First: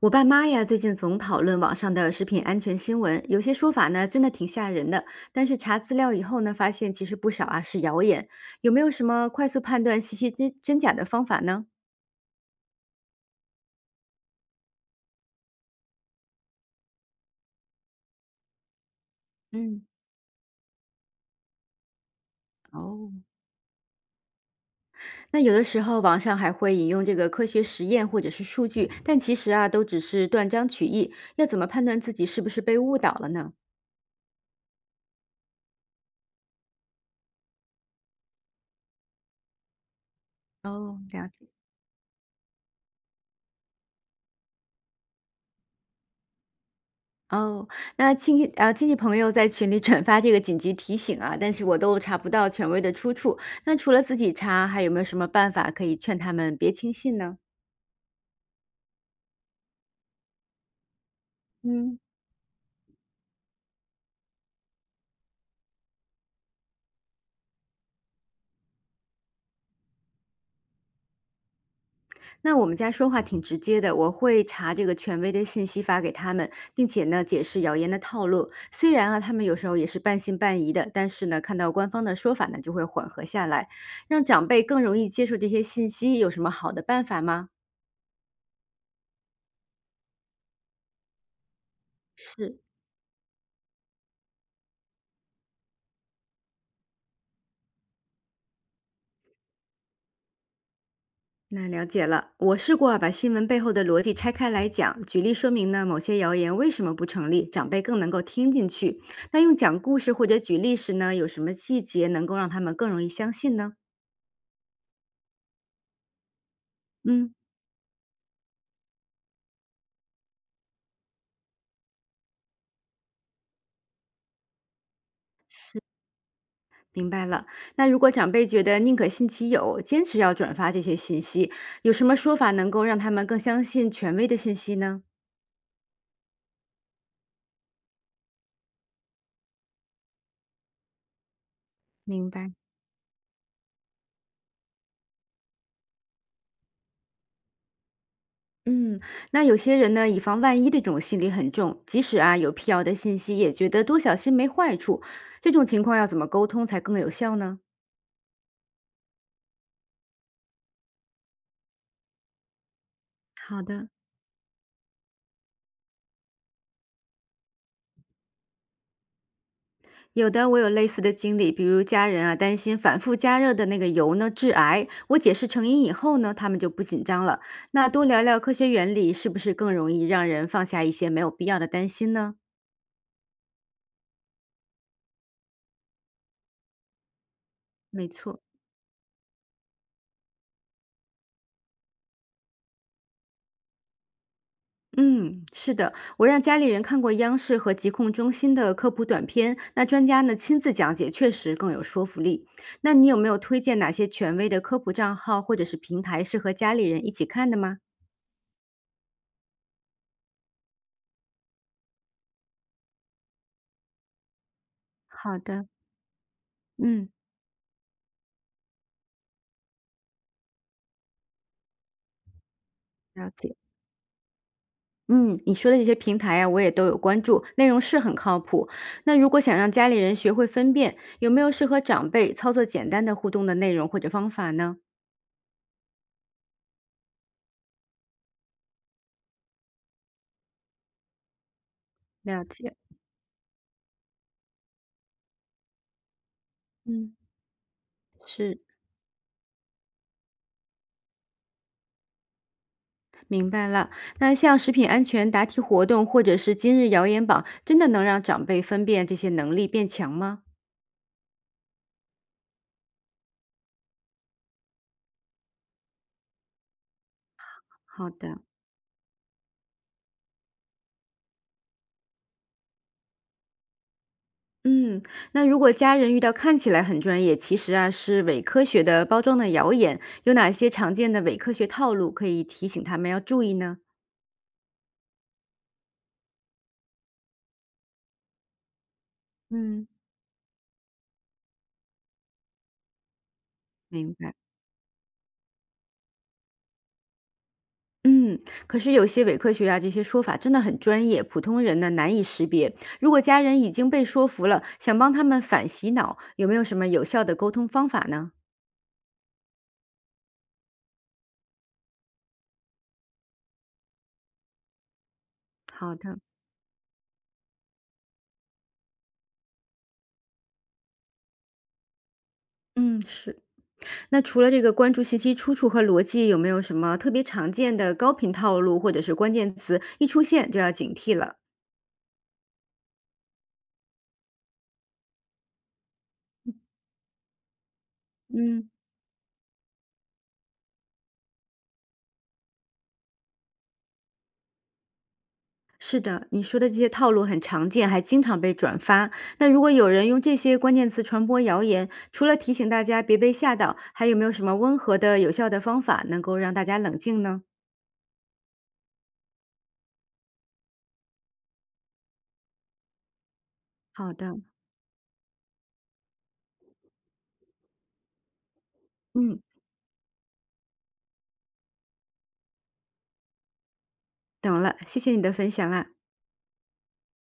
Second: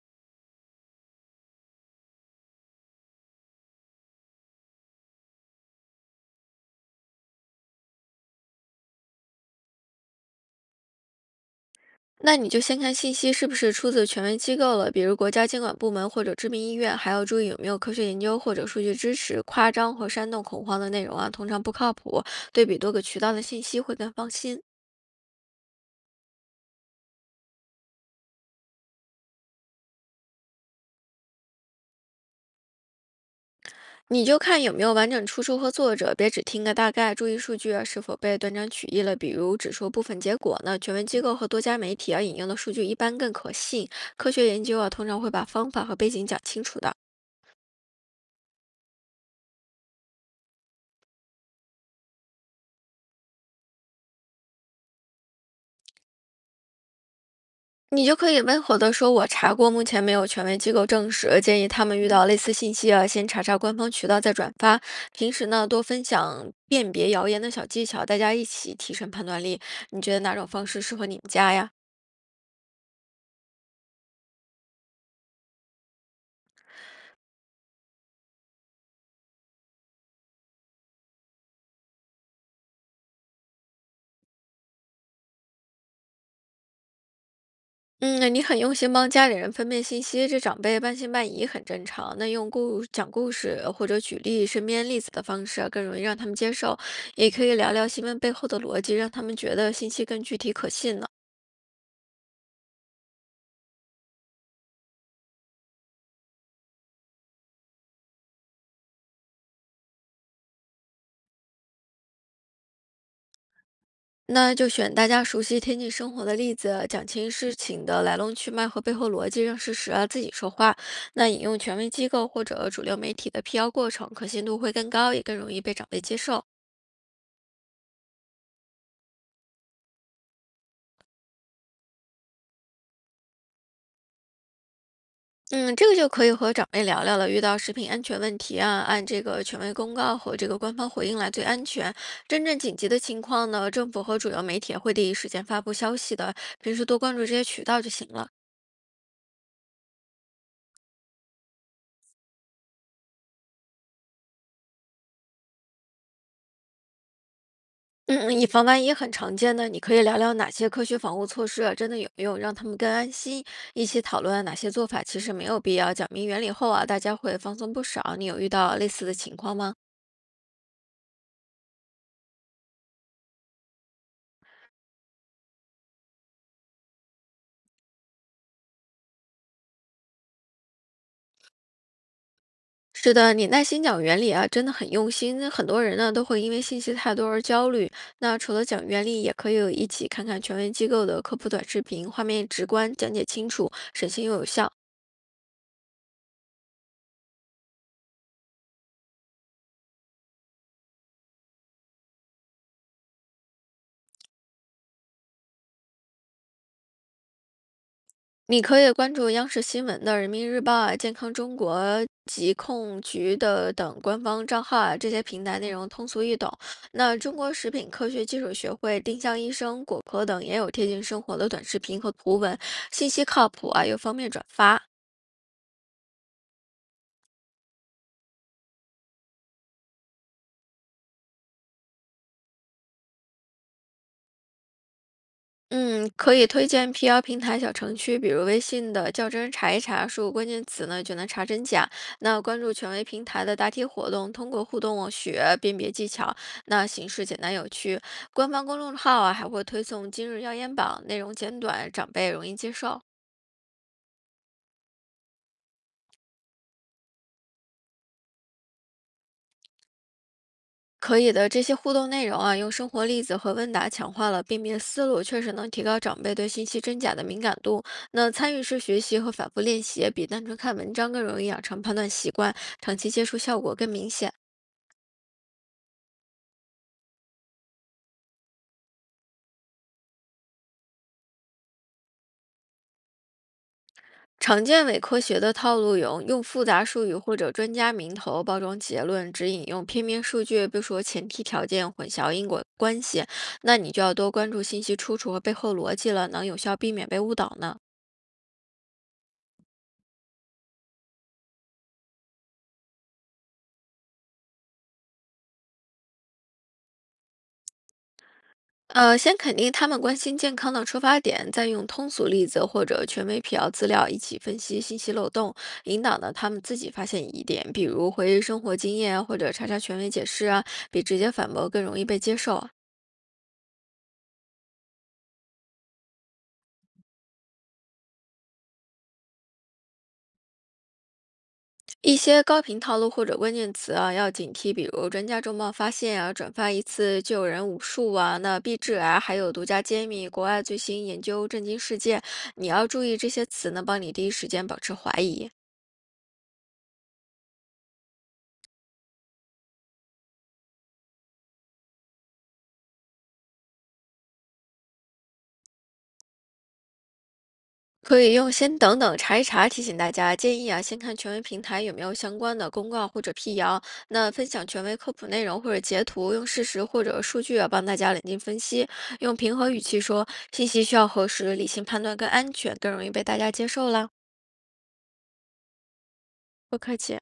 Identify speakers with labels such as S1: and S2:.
S1: 我爸妈呀，最近总讨论网上的食品安全新闻，有些说法呢，真的挺吓人的。但是查资料以后呢，发现其实不少啊是谣言。有没有什么快速判断信息真真假的方法呢？
S2: 那你就先看信息是不是出自权威机构了，比如国家监管部门或者知名医院，还要注意有没有科学研究或者数据支持。夸
S1: 嗯，
S2: 张或煽动恐慌的内容啊，通常不靠谱。对比多个
S1: 哦，
S2: 渠道的信息会更放心。
S1: 那有的时候网上还会引用这个科学实验或者是数据，但其实啊，都只是断章取义。要怎么判断自己是不是被误导了呢？
S2: 你就看有没有完整出处和作者，别只听个大概。注意数据啊是否被断章取义了，比如只说部分结果呢。权
S1: 哦，
S2: 威机
S1: 了
S2: 构和
S1: 解。
S2: 多家媒体啊引用的数据一般更可信。科学研究啊通常会把方法和背景讲清楚的。
S1: 哦，那亲戚啊，亲戚朋友在群里转发这个紧急提醒啊，但是我都查不到权威的出处。那除了自己查，还有没有什么办法可以劝他们别轻信呢？
S2: 你就可以温和地说：“我查过，目前没有权威机构证实，建议他们
S1: 嗯，
S2: 遇到类似信息啊，先查查官方渠道再转发。平时呢，多分享辨别谣言的小技巧，大家一起提升判断力。你觉得哪种方式适合你们家呀？”
S1: 那我们家说话挺直接的，我会查这个权威的信息发给他们，并且呢解释谣言的套路。虽然啊，他们有时候也是半信半疑的，但是呢，看到官方的说法呢，就会缓和下来。让长辈更容易接受这些信息，有什么好的办法吗？
S2: 嗯，你很用心帮家里人分辨信息，这长辈半信半疑很正常。那用
S1: 是，
S2: 故讲故事或者举例身边例子的方式啊，更容易让他们接受。也可以聊聊新闻背后的逻辑，让他们觉得信息更具体可信呢。
S1: 那了解了，我试过啊把新闻背后的逻辑拆开来讲，举例说明呢某些谣言为什么不成立，长辈更能够听进去。那用讲故事或者举例时呢，有什么细节能够让他们更容易相信呢？
S2: 那就选大家熟悉、贴近生活的例子，讲清
S1: 嗯，
S2: 事情的来龙去脉和背后逻辑，让事实啊自己说话。那引用权威机构或者主流媒体的辟谣过程，可信度会更高，也更容易被
S1: 是，
S2: 长辈接受。
S1: 明白了。那如果长辈觉得宁可信其有，坚持要转发这些信息，有什么说法能够让他们更相信权威的信息呢？
S2: 嗯，这个就可以和长辈聊聊了。遇到食品安全问题啊，按这个权威公告和这个官方回应来最安全。
S1: 明
S2: 真
S1: 白。
S2: 正紧急的情况呢，政府和主流媒体也会第一时间发布消息的。平时多关注这些渠道就行了。
S1: 嗯，那有些人呢，以防万一的这种心理很重，即使啊有辟谣的信息，也觉得多小心没坏处。这种情况要怎么沟通才更有效呢？
S2: 嗯嗯以防万一很常见的，你可以聊聊哪些科学防护措施啊，真的有用，让他们更安心。
S1: 好
S2: 一
S1: 的，
S2: 起讨论哪些做法其实没有必要。讲明原理后啊，大家会放松不少。你有遇到类似的情况吗？
S1: 有的我有类似的经历，比如家人啊担心反复加热的那个油呢致癌，我解释成因以后呢，他们就不紧张了。那多聊聊科学原理，是不是更容易让人放下一些没有必要的担心呢？
S2: 是的，你耐心讲原理啊，真的很用心。很多人呢都会因为信息太多而焦虑。
S1: 没
S2: 那
S1: 错。
S2: 除了讲原理，也可以有一起看看权威机构的科普短视频，画面直观，讲解清楚，省心又有效。
S1: 嗯，是的，我让家里人看过央视和疾控中心的科普短片，那专家呢亲自讲解，确实更有说服力。那你有没有推荐哪些权威的科普账号或者是平台适合家里人一起看的吗？
S2: 你可以关注央视新闻的《人民日报》啊、健康中国、疾控局的等官方账号啊，这些
S1: 好
S2: 平台
S1: 的，
S2: 内容通俗易懂。
S1: 嗯，
S2: 那中国食品科学技术学会、丁香医生、果壳等也有贴近生活的短视频和图文，信息
S1: 了
S2: 靠
S1: 解。
S2: 谱啊，又方便转发。
S1: 嗯，你说的这些平台啊，我也都有关注，内容是很靠谱。那如果想让家里人学会分辨，有没有适合长辈操作简单的互动的内容或者方法呢？
S2: 嗯，可以推荐 PR 平台小程序，比如微信的较真儿查一查，输入关键词呢就能查真假。那
S1: 了
S2: 关注
S1: 解，
S2: 权威平台的答题活动，通过互动哦学辨别技巧，那形
S1: 嗯，
S2: 式简单有趣。官
S1: 是。
S2: 方公众号啊还会推送今日要言榜，内容简短，长辈容易接受。
S1: 明白了，那像食品安全答题活动或者是今日谣言榜，真的能让长辈分辨这些能力变强吗？
S2: 可以的，这些互动内容啊，用生活例子和问答强化了辨别思路，确实能提高长辈对信息真假的敏感度。
S1: 好
S2: 那
S1: 的，
S2: 参与式学习和反复练习，比单纯看文章更容易养成判断习惯，长期接触效果更明显。
S1: 嗯，那如果家人遇到看起来很专业，其实啊是伪科学的包装的谣言，有哪些常见的伪科学套路可以提醒他们要注意呢？
S2: 常见伪科学的套路有用复杂术语或者专家名头包装结论，只引用
S1: 嗯，
S2: 片面数据，不说前提条件，混淆因果关系。那你就要
S1: 明
S2: 多
S1: 白。
S2: 关注信息出处和背后逻辑了，能有效避免被误导呢。
S1: 嗯，可是有些伪科学啊，这些说法真的很专业，普通人呢难以识别。如果家人已经被说服了，想帮他们反洗脑，有没有什么有效的沟通方法呢？
S2: 先肯定他们关心健康的出发点，再用通俗例子或者权威辟谣资料一起分析信息漏洞，
S1: 好
S2: 引导
S1: 的，
S2: 呢他们自己发现疑点，比如回忆生活经验啊或者查查权威解释啊，比直接反驳更容易被接受啊。
S1: 嗯，是。那除了这个关注信息出处和逻辑，有没有什么特别常见的高频套路或者是关键词，一出现就要警惕了？
S2: 一些高频套路或者关键词啊要警惕，比如专家周末发现啊，转发一次就有人武术啊，那
S1: 嗯，
S2: 必纸啊，还有独家揭秘国外最新研究震惊世界，你要注意这些词呢，帮你第一时间保持怀疑。
S1: 是的，你说的这些套路很常见，还经常被转发。那如果有人用这些关键词传播谣言，除了提醒大家别被吓到，还有没有什么温和的、有效的方法能够让大家冷静呢？
S2: 可以用“先等等，查一查”提醒大家，建议啊，先看权威平台有没有相关的公告或者辟谣。
S1: 好
S2: 那
S1: 的，
S2: 分享权威科普内容或者截图，用事实或者数据啊帮大家冷静分析，用
S1: 嗯，
S2: 平和语气说，信息需要核实，理性判断更安全，更容易被大家接受啦。
S1: 懂了，谢谢你的分享啊。
S2: 不客气。